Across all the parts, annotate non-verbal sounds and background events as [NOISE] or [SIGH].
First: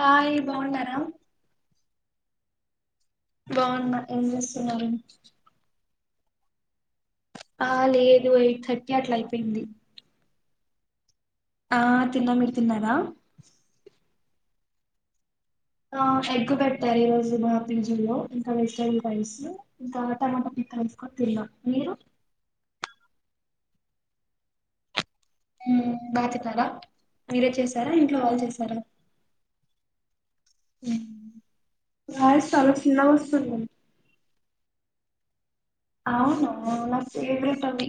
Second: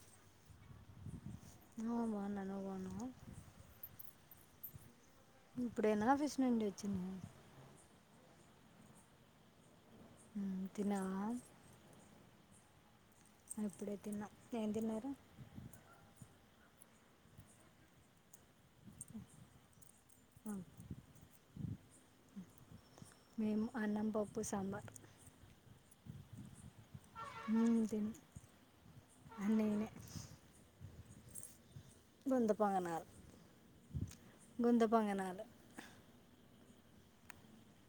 Hi బాగున్నారా. హ, బాగున్నా, నువ్వు బాగున్నావా. బాగున్నా, ఏం చేస్తున్నారు. ఇప్పుడే నా, ఆఫీస్ నుండి, వచ్చింది. ఆ లేదు, ఎయిట్ థర్టీ అట్లా అయిపోయింది. తిన్నావా. ఆ తిన్న, మీరు తిన్నర. ఇప్పుడే తిన్నా, ఏం తిన్నారు. ఆ ఎగ్గు పెట్టారు ఈ రోజు, మా పీజులో. వెజిటబల్ రైస్, ఇంకా టమాటో పిక్ రైస్ కొతిన్నా, మీరు. మేము అన్నం పప్పు సాంబార్. బాతిన్నారా. మీరే చేసారా, తిన్న ఇంట్లో వాళ్ళు చేసారా. నేనే ఉమ్. వాయిస్ గుంత చాలా చిన్నగాస్తుంది. గుంతపొంగనాలు. అవును, నా ఫేవరెట్ అవి.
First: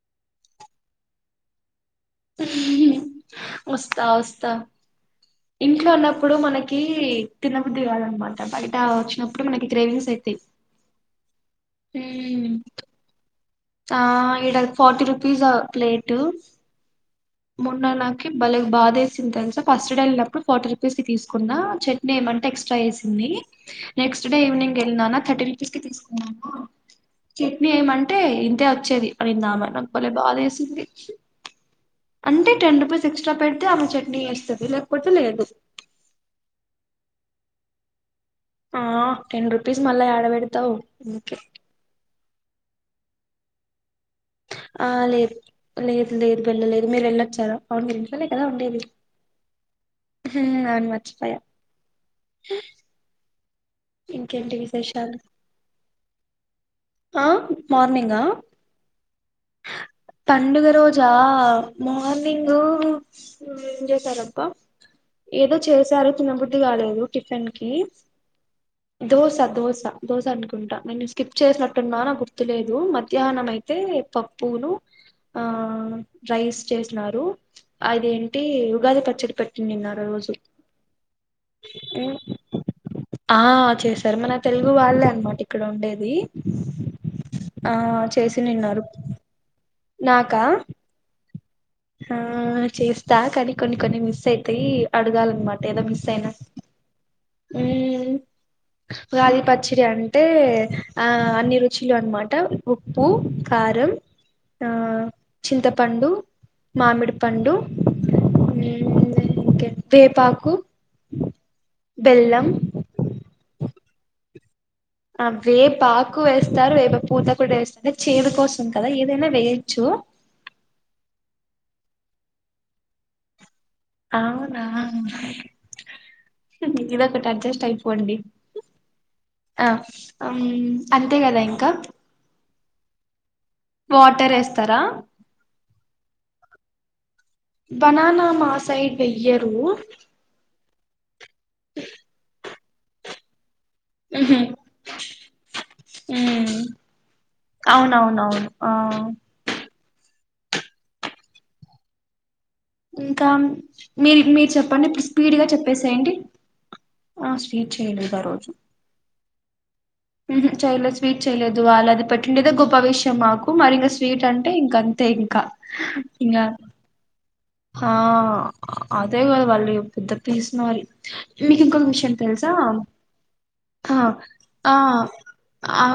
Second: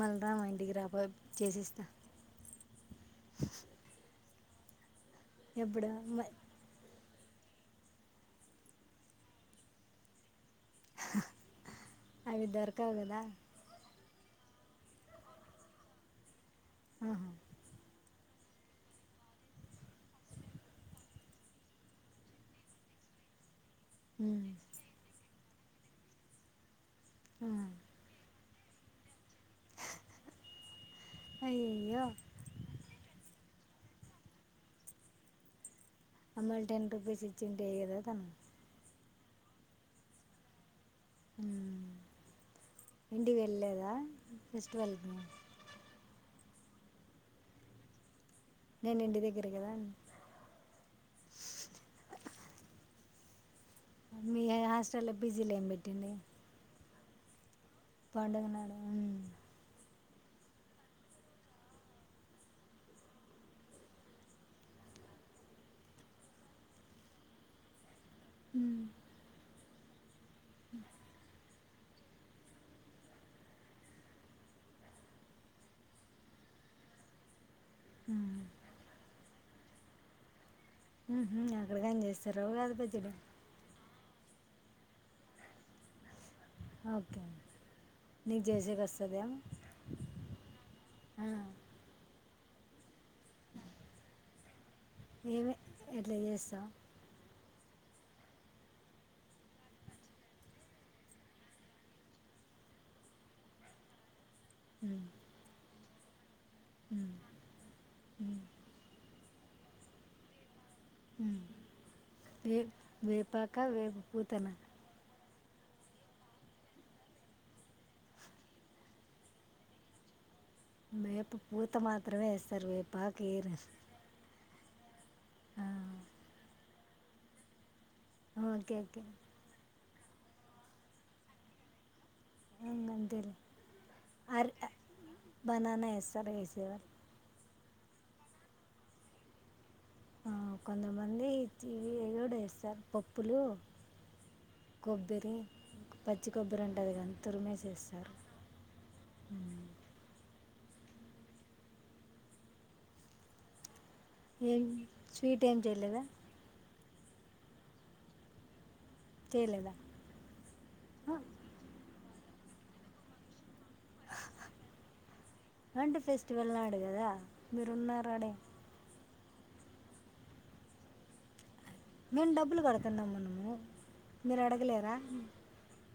మళ్ళ రా, మా ఇంటికి, రాబ చేసిస్తా. అ. ఇంట్లో ఎప్పుడు ఉన్నప్పుడు, మనకీ. తిన్నబుద్ది కాాలన్నమాట, బయట వచ్చినప్పుడు, మనకి గ్రేవింగ్స్, అయితాయ్. అవి దొరకవు కదా. ఆ ఇడా, ఫాటి రుపీస్ అ ప్లేటు. ఆహా మొన్న. నెక్స్ట్ డే, ఈవ్నింగ్ ఎల్లినాన, థర్టీ. రెస్ట్ తీసుకొ మామ. చట్నీ ఏమంటే ఇ. అదతే అచ్చేది. పోయిందా మేడం పోలియో బాదేసింది. అయ్యయ్యో అంటే, టెన్ రూపీస్ ఎక్స్ట్ పెడితే, ఆమె చట్నీ ఎస్తది, లేకపోతే లేదు. అమ్మలు టెన్ రూపీస్ ఇచ్చింటే ఎయ్యద తను. ఆ, టెన్ రుపీస్ మళ్ళా, ఎడబెడతవు. ఇంకే. ఇంటికి వెళ్ళేలేదా. ఆ లేదు లేదు లేదు వెళ్ళలేదు మీరు వెళ్ళొచ్చారా అవునుం కదా ఉండేది నేను ఇంటి దగ్గర కదా నను మచ్చిపోయా మీ హాస్టల్లో పీజీలో ఏం పెట్టిడి ఆ మార్నింగా పండుగనాడు పండుగ రోజా ఆ మార్నింగ్ ఏం చేసారబ్బా ఏదో చేశారో తిన్నబుద్ధి కాలేదు టిఫిన్ కి ఉ దోస దోస దోస అనుకుంటా నేను స్కిప్ చేసినట్ అన్నా నా గుర్తులేదు మధ్యాహ్నం అయితే పప్పును ఆ రైస్ చేసినారు మ్మ్. అదేంటి ఉగాది పచ్చడి పెట్ట నిన్నర రోజు అక్కడకని చేస్తారా ఉగాది పచ్చడి ఆ చేశారు మన తెలుగు వాళ్ళే అనమాట ఇక్కడ ఉండేది ఓకే అం ఆ నీకు చేసేక చేసినిన్నారు వస్తుందేం నాకా ఆ చేస్త స్ట కాని కొన్ని కొన్ని మిస్ అయితాయి ఏమి అడగాలన్నమాట ఏదో మిస్ ఎట్లా అయినా చేస్తావు హ ఉగాది పచ్చడి అంటే ఆ అన్ని రుచులు అనమాట ఉప్పు కారం ఆ మ్మ్. చింత పండు మామిడి మ్మ్. పండు ఓకే వేపాకు బెల్లం వేపాకా వేపు పూతన వేపా ఆకు వేస్తారు వేపు పూత కూడా వేస్తారు చేదు కోసం కదా ఏదైనా వేయించు వేపు పూత మాత్రమే ఎస్తారు వేపాఆకు వెయ్యరు అవునా ఆ ది ఒకటి అడ్జస్ట్ పోండి ఓకే ఓకే ఆ అం అంతే కదా ఇంకా అంతేలే వాటర్ అ ఏస్తారా బననా ఏస్తారు ఏసీ వాళ్ళు బనానా మా సైడ్ వెయ్యరు ఎంత మంది ఇది ఏన్నొ డేస్ పప్ పప్పులు ఉహు కొబ్బరి పచ్చి ఉమ్ కొబ్బరి ఉంటాది గా తురిమేసి ఎస్తారు అవునవునవును ఆ ఇంకాను మీరు మీరు ఏం చెప్పండి ఇప్పుడు స్వీట్ స్పీడ్గా ఏం చేయలేదా చెప్పేసెయండి ఆ స్వీట్ చేయలేదు ఆ రోజు చేయలేదా ఉహు చెయలేదు ఆ, స్వీట్ చేయలేదు వాళ్ళది పెట్టి [UNINTELLIGIBLE] ది గొప్ప బావిష్యమాకు మరి ఇంకా స్వీట్ అంటే ఇంక అంతే ఇంకా ఇంకా మీరున్నారు అడ అదే కదా వాళ్ళు పెద్ద పిసినారి మీకు ఇంకొక విషయం మేము తెలుసా డబ్బులు కడుతున్నాం మనము మీరు అడగలేరా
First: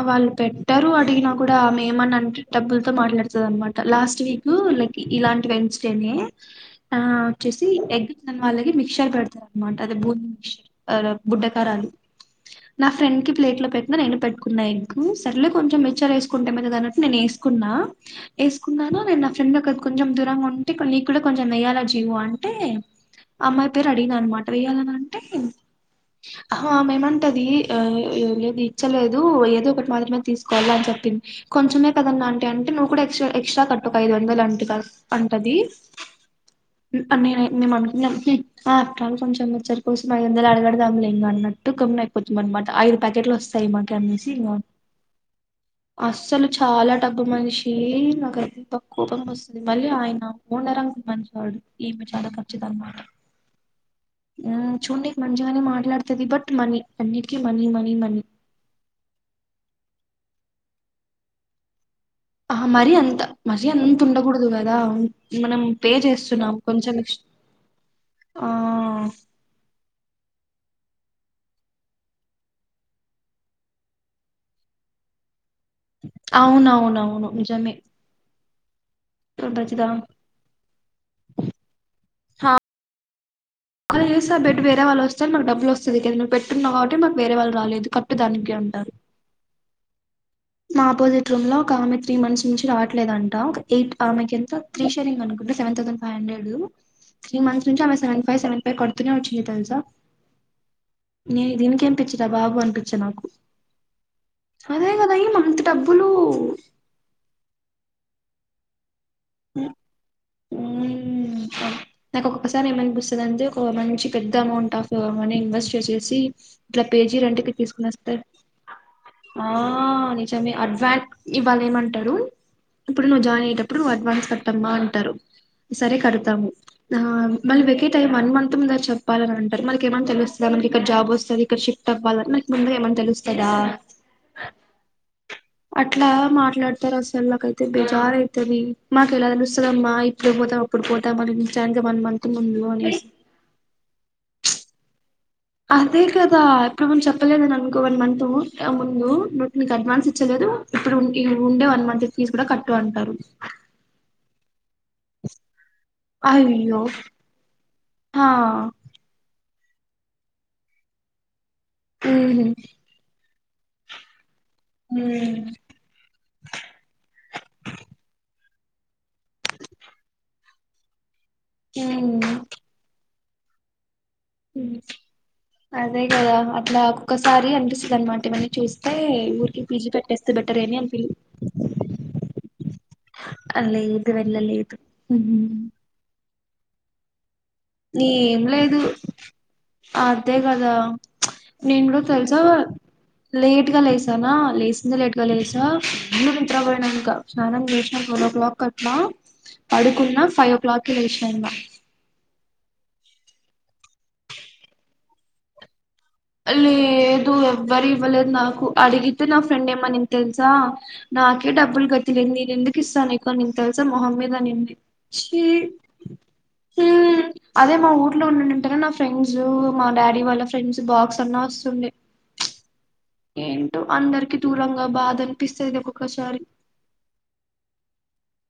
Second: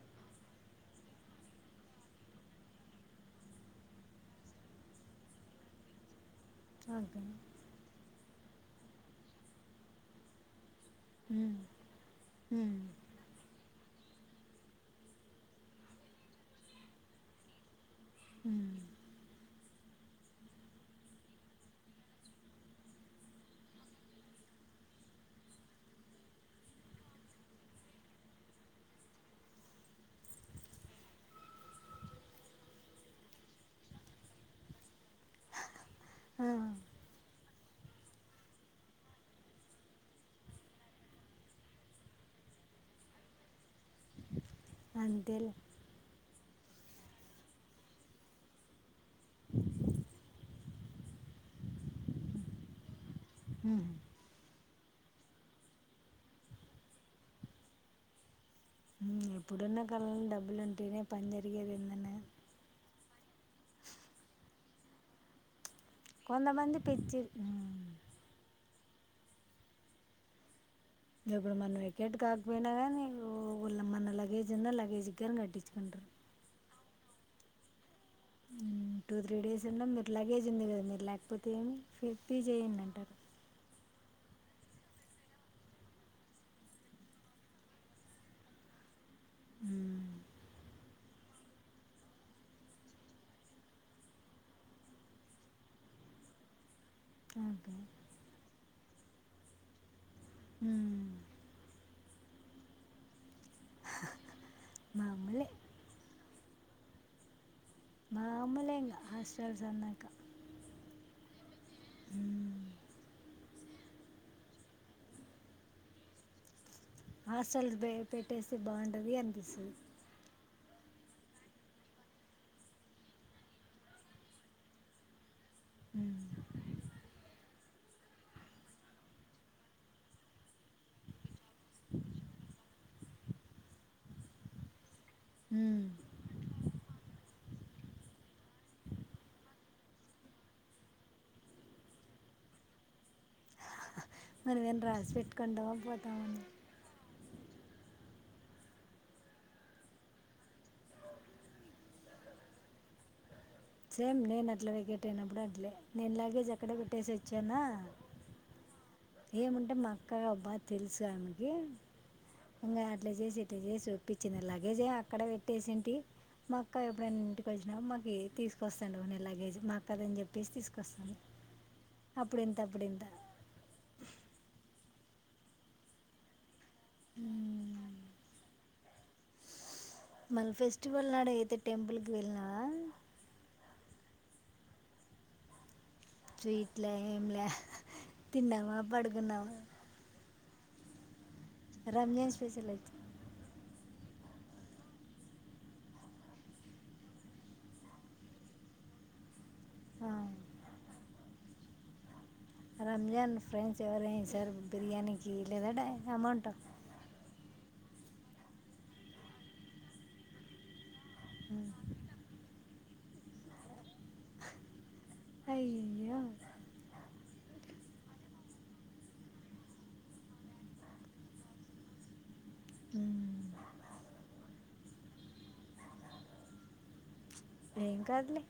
వాళ్ళు పెట్టారు అడిగిన కూడా ఆమె ఏమని అంటే డబ్బులతో మాట్లాడుతాది అనమాట లాస్ట్ వీక్ లైక్ ఇలాంటి వెన్స్ డేనే ఆ ఓకే వచ్చేసి ఎగ్ నిన్ వాళ్ళాకి మిక్చర్ పెడతాను అన్నమాట అదే భూమి మిక్చర్ ఉమ్, బుడ్డకారాలు ఉమ్, నా ఫ్రెండ్ కి ప్లేట్ లో పెట్ట నేను పెట్టుకున్నా ఇంకు సర్లే కొంచెం మెచ్చర్ వేసుకుంటామ దాన్నట్టు నేను వేసుకున్నా ఉమ్. ఎసుకున్నాన నేను నా ఫ్రెండ్ ఒక కొంచెం దూరంగా ఉంటే ఇక నికు కొంచెం వేయాల జీవ అంటే ఆ అమ్మాయి పేరు అడిగ అనమాట వేయ్యాలన అంటే ఆహొ ఆమెనంటది ఆ లేదు ఇచ్చలేదు ఏదో ఒకటి మాత్రమే తీసుకోవాల్ల అని చెప్పింది కొంచెమే కద అంటి అంటే నువ్వు కూడా ఎక్స్ స్ట్ర కట్టు ఐదు వందలు అంటు అంటది ఆ, అన్ని రాయ్ మేము అనుకున్నాం ఉ ఆ హాప్ ట్రాల్ కొంచెం మిచ్చార్ కోసం అయిదు వందలు యాడపెడదాం లే ఇంక అన్నట్టు కొనలేకపొతిమి అన్నమాట ఐదు ప్యాకెట్లు వస్తాయి మాకు అనేసి ఇక అంతేలే అసలు చాలా డబ్బు మనిషీ నాకైతే కోపం వస్తుంది మళ్ళీ ఆయన ఓనర్ అంకుల్ మంచొడు ఈమె చాలా కచ్చిది అనమాట హ్మ్ చూడ్డానికి మంచిగానె మాట్లాడుతాది బట్ మనీ అన్నిటికి మనీ మనీ మనీ ఉ ఇప్పుడున్న కాలంలో డబ్బులు ఉంటేనే పని జరిగేది ఏందన్నా ఆ మరీ అంత మరీ అంత్ ఉండకూడదు కదా మనం పే చేస్తున్నాం కొంతమంది కొంచెం ఇష్ట పిచ్చి ఉమ్. ఆ ఆ ఇగ ఇప్పుడు మనం వెకెట్ కాకపోయినా కానీ ఒగలా మన లగేజ్ ఉన్న లగేజి కని కట్టించ అవునవును అవును నిజమే ఉ టూ త్రీ డేస్ ఉన్నా ప్రతిదా మీది లగేజ్ ఉంది కదా మీరు ల్యాకపో తేమి ఫెర్తి చేయండి అంటారు కాలి చేస్తే బెడ్ వేరే వాళ్ళోస్తే మాకు డబ్బులొస్తది నువ్ పెట్టున్నావు కావట్టి మాకు వేరే వాళ్ళు రాలేదు కట్టు దానికి అంటారు. ఊ మా ఆపోజిట్ రూమ్ లో ఒక ఆమె త్రీ మంత్స్ నుంచి రావట్లేదంట. ఒక ఎయిట్ ఆమె ఎంత త్రీ షేరింగ్ అనుకుంట seven thousand five hundred. Three months okay నుంచి అమె సేవన్ పేర్ కడుతూనే ఒచ్చింది తెల్సా నె దీనికేం పిచ్చి జవాబు అనిపిచ్చ నాకు అదే కదా ఏం మామూలే అంత డబ్బులు మామూలె ఇంగ ఊ నాకు ఒక్కొక్కసారి ఏమనిపిస్తది అంటె ఓ మంచి పెద్ద అమౌంట్ ఆఫ్ మని ఇన్వెస్ట్ చేసేసి ఇట్లా పీజీ రెంట్ కి హాస్టల్స్ తీసుకొనేస్తే పెట్టేస్తే బాగుంటుంది అనిపిస్తుంది అడ్వాన్ ఇవ్వాల ఏమంటారు ఇప్పుడు నువ్వు జాయిన్ అయ్యేటప్పుడు నువ్ అడ్వాన్ కట్టమ్మా అంటారు. సరే కడుతాము ఆ మళ్ళీ వెకేట్ ట్ అయ్యే వన్ మంత్ ముందే చెప్పాలని అంటారు మనకేమన్నా తెలుస్తదా మనకి ఇక్కడ జాబ్ వస్తది షిఫ్ట్ అవ్వాలని మనక్ ముందే ఏమన్ తెలుస్తదా? అట్లా మాట్లాడతారు అసలు నాకై తే బెజారయితది. మాకెలా తెలుస్తదమ్మా ఇప్పుడే పోతాం అప్పుడు పోతాం అని నిచానికి వన్ మంత్ ముందు అనేసి మనమేం రాసిపెట్ అదే కదా ఇప్పుడు నువ్వు చెప్పలేదనన్ ఇంగో వన్ మంతు ముందు నోట్ మీకు అడ్వాన్స్ ఇచ్చలేదు ఇప్పుడు ఉండే వన్ మంత్ ఫీజ్ కూడ కట్టు అంటారు సేమ్ నేను అట్లా వెకేట్ అయినప్పుడు అట్లే నేను లగేజ్ అక్కడే అయ్యో పెట్టేసి వచ్చానా ఆ ఏమంటే మా అక్కా బ్బా తెలుసు ఆమె ఏం ఉహు ఇంగ అట్ల చేసి అట్ట చేసి ఒప్పి చిన లగేజే అక్కడ పెట్టేసింటి మా అక్క ఎప్పుడైన ఇంటికి వచ్చినా మాకి తీస్ కోస్తాండ బానే లాగేజ్ మా అక్కదని చెప్ టేస్ట్ తీసుకొస్తాను ఉమ్ అప్పుడంతా అప్పుడంతా అదే కదా అట్లా ఒక్కొక్కసారి అనిపిస్తుంది మ్మ్. అన్నమాట ఇవన్నీ చూస్త టే ఏ మూర్గి మన ఫెస్టివల్ నాడు అయితే టెంపుల్కి వెళ్ళినా ఇది వేల్ల లేదు స్వీట్ల ఏం లే నీ ఏం లేదు ఆ అదే కదా నేను కూడా రంజాన్ తెలుసా స్పెషల్ వచ్చి లేట్గా లే గి సా లేచసింది లేట్ గా లేదుసా ఇ వింట్రా పోయినానుక స్నం లేసిన ట్వల్్ ఓ క్లాక్ కట్టలా ఆ, పడుకున్నా ఫైవ్ఓ క్లాక్కి లేషి ధన్ బా రంజన్ ఫ్రెండ్స్ ఎవర్రి నసరే బిర్యాని ఇలగడ అల్లీ దూ ఎవ్వరి ఇవ్వలేదు నాకు అడిగితే నా ఫ్రెండ్ ఏమ నిను తెలుసా నాకే డబ్బుల్ కతిలేంది ఇన ఎందుకు కిస్తాన్ నికు అని తెల్సా మహమ్మద అనింది ఛి అయ్యో హ హ అదే మాఊర్లో ఉంట నా ఫ్రెండ్స్ మా డాడీ వాళ్ళ ఫ్రెండ్స్ బాక్స్ అన్నా వస్తుంది మ్మ్. ఏంటో అందరికి దూరంగా బాధ అనిపిస్తుది ఒక్కొక్కసారి ఏం కాదులే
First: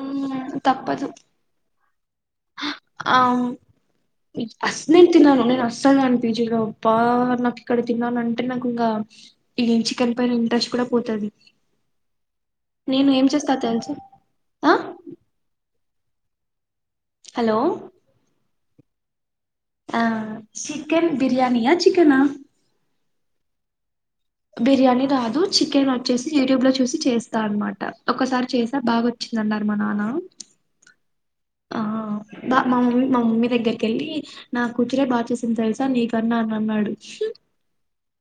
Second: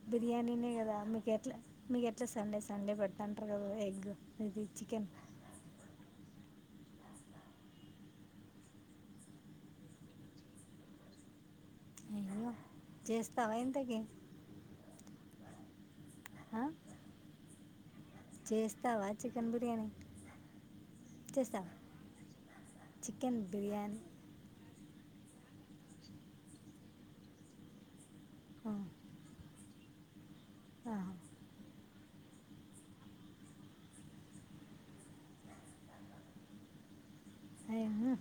ఉమ్, బిర్యానీనే కదా తప్పదు మీకు ఎట్లా మీకు ఎట్లా సండే సండే ఆ పెట్టంటారు కదా ఎగ్ ఇది అసలు చికెన్ ప్ప నాకు ఇక్కడ తిన్నానుంటే నాకు ఇంకా ఈ చికెన్ పైన ఇంట్రెస్ట్ కూడా పోతది అయ్యో నేను ఏం చేస్తావా చేస్తా తెలుస ఇంతకీ అ హలో చేస్తావా చికెన్ బిర్యానీ ఆ చికెన్ చేస్తావా బిర్యానియాయా చికెనా చికెన్ బిర్యానీ బిర్యానీ రాదు చికెన్ వచ్చేసి యూట్యూబ్ లో చూసి చేస్తా అన్నమాట ఒకసారి ఆ, చేసా బాగా వచ్చింద నా మ నానా ఆహా ఆ బా మా మమ్మీ మా మమ్మీ దగ్గరికి వెళ్ళి నా కూతురే బాగా చేసింది. తెలుసా నీ కన్నా అని అన్నాడు. అయ్, మ్మ్.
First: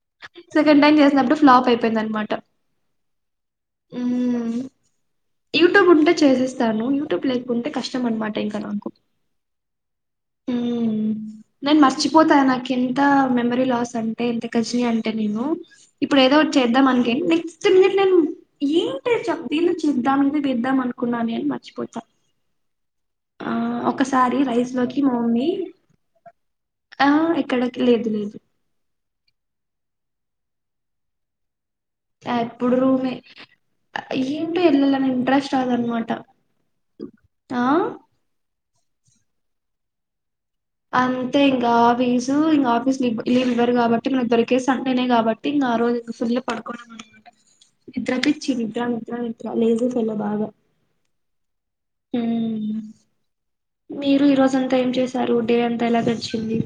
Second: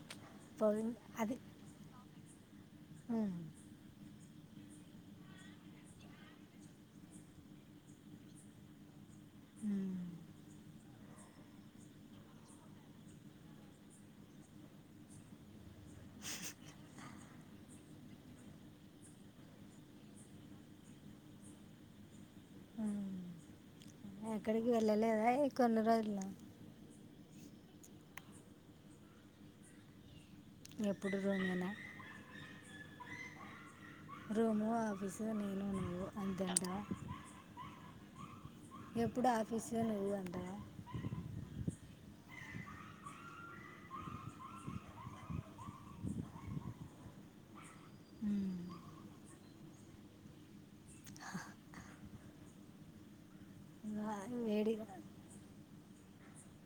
సెకండ్ టైం చేసినప్పుడు ఫ్లాప్ అయిపోయింది అనమాట హ్మ్ యూట్యూబ్ ఉంటే చేసేస్తాను. యూట్యూబ్ లేకుంటే కష్టం. మనమాటే ఇంకా నాకు మ్మ్. మ్మ్. నేను మర్చిపోతా నాకు ఎంత మెమరీ లాస్ అంటే ఎంత గజనీ అంటే నేను ఇప్పుడు ఏదో ఒకటి చేద్దాం అంటే నెక్స్ట్ మినిట్ లా నేను ఏంటి దీన్నీ చేద్దామ్ వేద్దాం అనుకున్నానే అని మర్చిపోతా ఆ ఒకసారి ఎక్కడికి రైస్ లోకి మా వెళ్ళలేదా మమ్మీ ఈ కొన్ని రోజులు ఆ ఇక్కడకి లేదు లేదు ఎప్పుడు రాంగే నా ఎప్పుడు రూమే ఏంటో రూము ఎల్ ఆఫీసు ఇంట్రెస్ట్ నేను రాదు నువ్వు అన్నమాట అంతంటావా ఆ ఎప్పుడు ఆఫీసు లో నువ్వు అంటావా అంతే ఇంకా ఆఫీసు ఇంకా ఆఫీస్ లో లీవ్ ఇవ్వరు. కాబట్టి మనాకు దొరికేది సండే నే కాబట్టి ఇంకా ఆ రోజు ఇంగా ఫుల్ పడుకునే ఉండడం అనమాట నిద్ర మ్మ్. పిచ్చి నిద్ర నిద్ర నిద్ర లేదు తెల్ల బాగా మ్మ్. మీరు ఈ రోజ అంతా వేడిగా ఏం చేశారు డే అంత ఎలా గడిచింది.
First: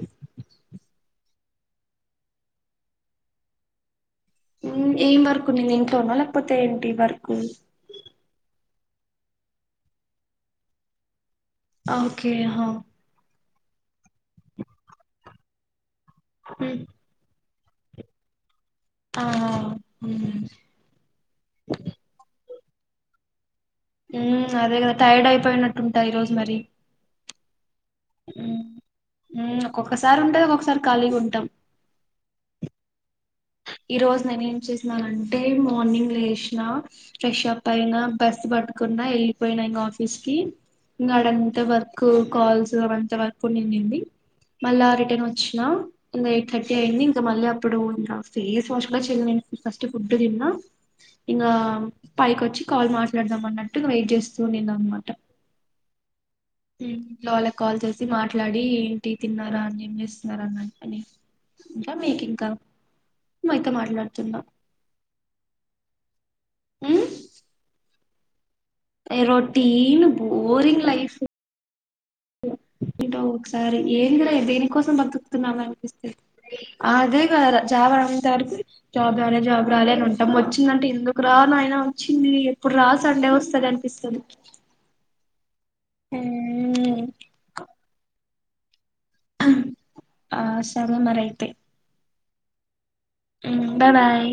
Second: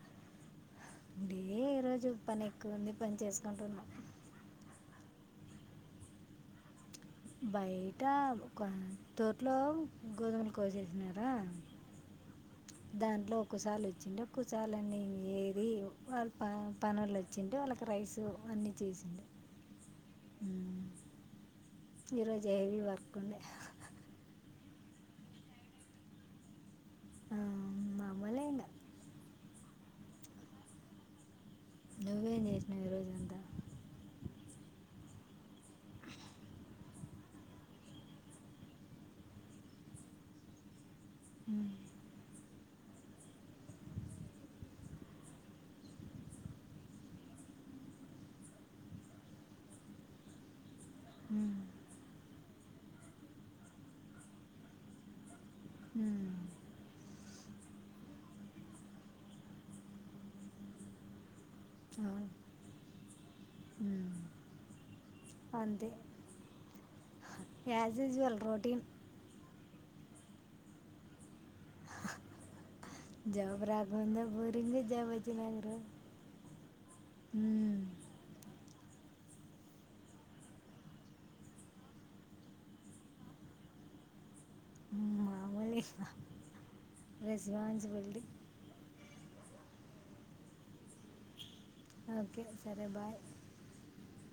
అంటే ఈ రోజు పని ఎక్కువ ఉంది పని చేసుకుంటున్నాం. ఏం వర్క్ ఉన్నది ఇంట్లోనా లేకపోతే వర్క్ బయటా ఒక తోట్లో గోధుమని కోసేసినారు ఓకే ఆ కుసాలు వచ్చిండ కుసాలన్నీ ఏది వాళ్ళు ప పనోళ్లు వచ్చిళ్లు అంటే వాళ్ళకి రైస్ అన్ని చేసింది. హ్మ్ దేవి వర్కు ఉండే హ్మ్ అదే కదా టైర్డ్ అయిపోయినట్టుంటా ఈ రోజు మరి ఆ మామూలే ఇంకా ఒక్కొక్కసారి ఉంటది. ఒక్కొక్కసారి ఖాళీగా ఉంటాం. నువ్వేం చేసినావు ఈ రోజంతా ఈ రోజు నేనే ఏం చేసినానంటే మార్నింగ్ లేచిన ఫ్రెషప్ అయిన బస్సు పట్టుకున్నా వెళ్ళిపోయినా ఇగా ఆఫీస్ కి ఇగా అడంత ఉమ్, వర్కు కాల్స్ అంత వర్క్ ఉండి నిండింది. మళ్ళీ ఆ రిటర్న్ వచ్చిన ఇగా ఎయిట్ థర్టీ అయింది. ఇంకా మళ్ళీ అప్పుడు ఉ ఫేస్ వాష్ కూడా చెయాలె ఫస్ట్ ఫుడ్ తిన్నా ఇంగ ఉమ్, పైకొ చ్చి కాల్ మాట్లాడదాం. అన్నట్టు వెయిట్ చేస్తూ ఉండింది. అన్ మాట ఉమ్, హ్ లోల కాల్ చేసి మాట్లాడి ఏంటి తిన్నారా అనీ ఏం చేస్తున్నారా అన్న అనీ ఇంకా అవును మేకింగ్ కా ఉ అయితే ఉమ్, మాట్లాడుతున్న అంతే హ్ as is your routine routine boring life ఏంటో జాబ్ ఒకసారి రాకముందే ఏందిరా బోరింగ్ దేనికోసం జాబ్ వచ్చినా బతుకుతున్నామా గురు అనిపిస్తది అదే కదార చావడం తట్టు జాబ్ రాలే జాబ్ రాలే అని ఉంటాం. వచ్చిందంటే ఎందుకు రా నాయినా వోచ్చింది. ఎప్పుడు రా సండే వస్తది అనిపిస్తది. ఉ ఆ మ్మ్ [UNINTELLIGIBLE] ఆ సరే మరైతే ఓకే సరే బాయ్ హ్ బాయ్ బాయ్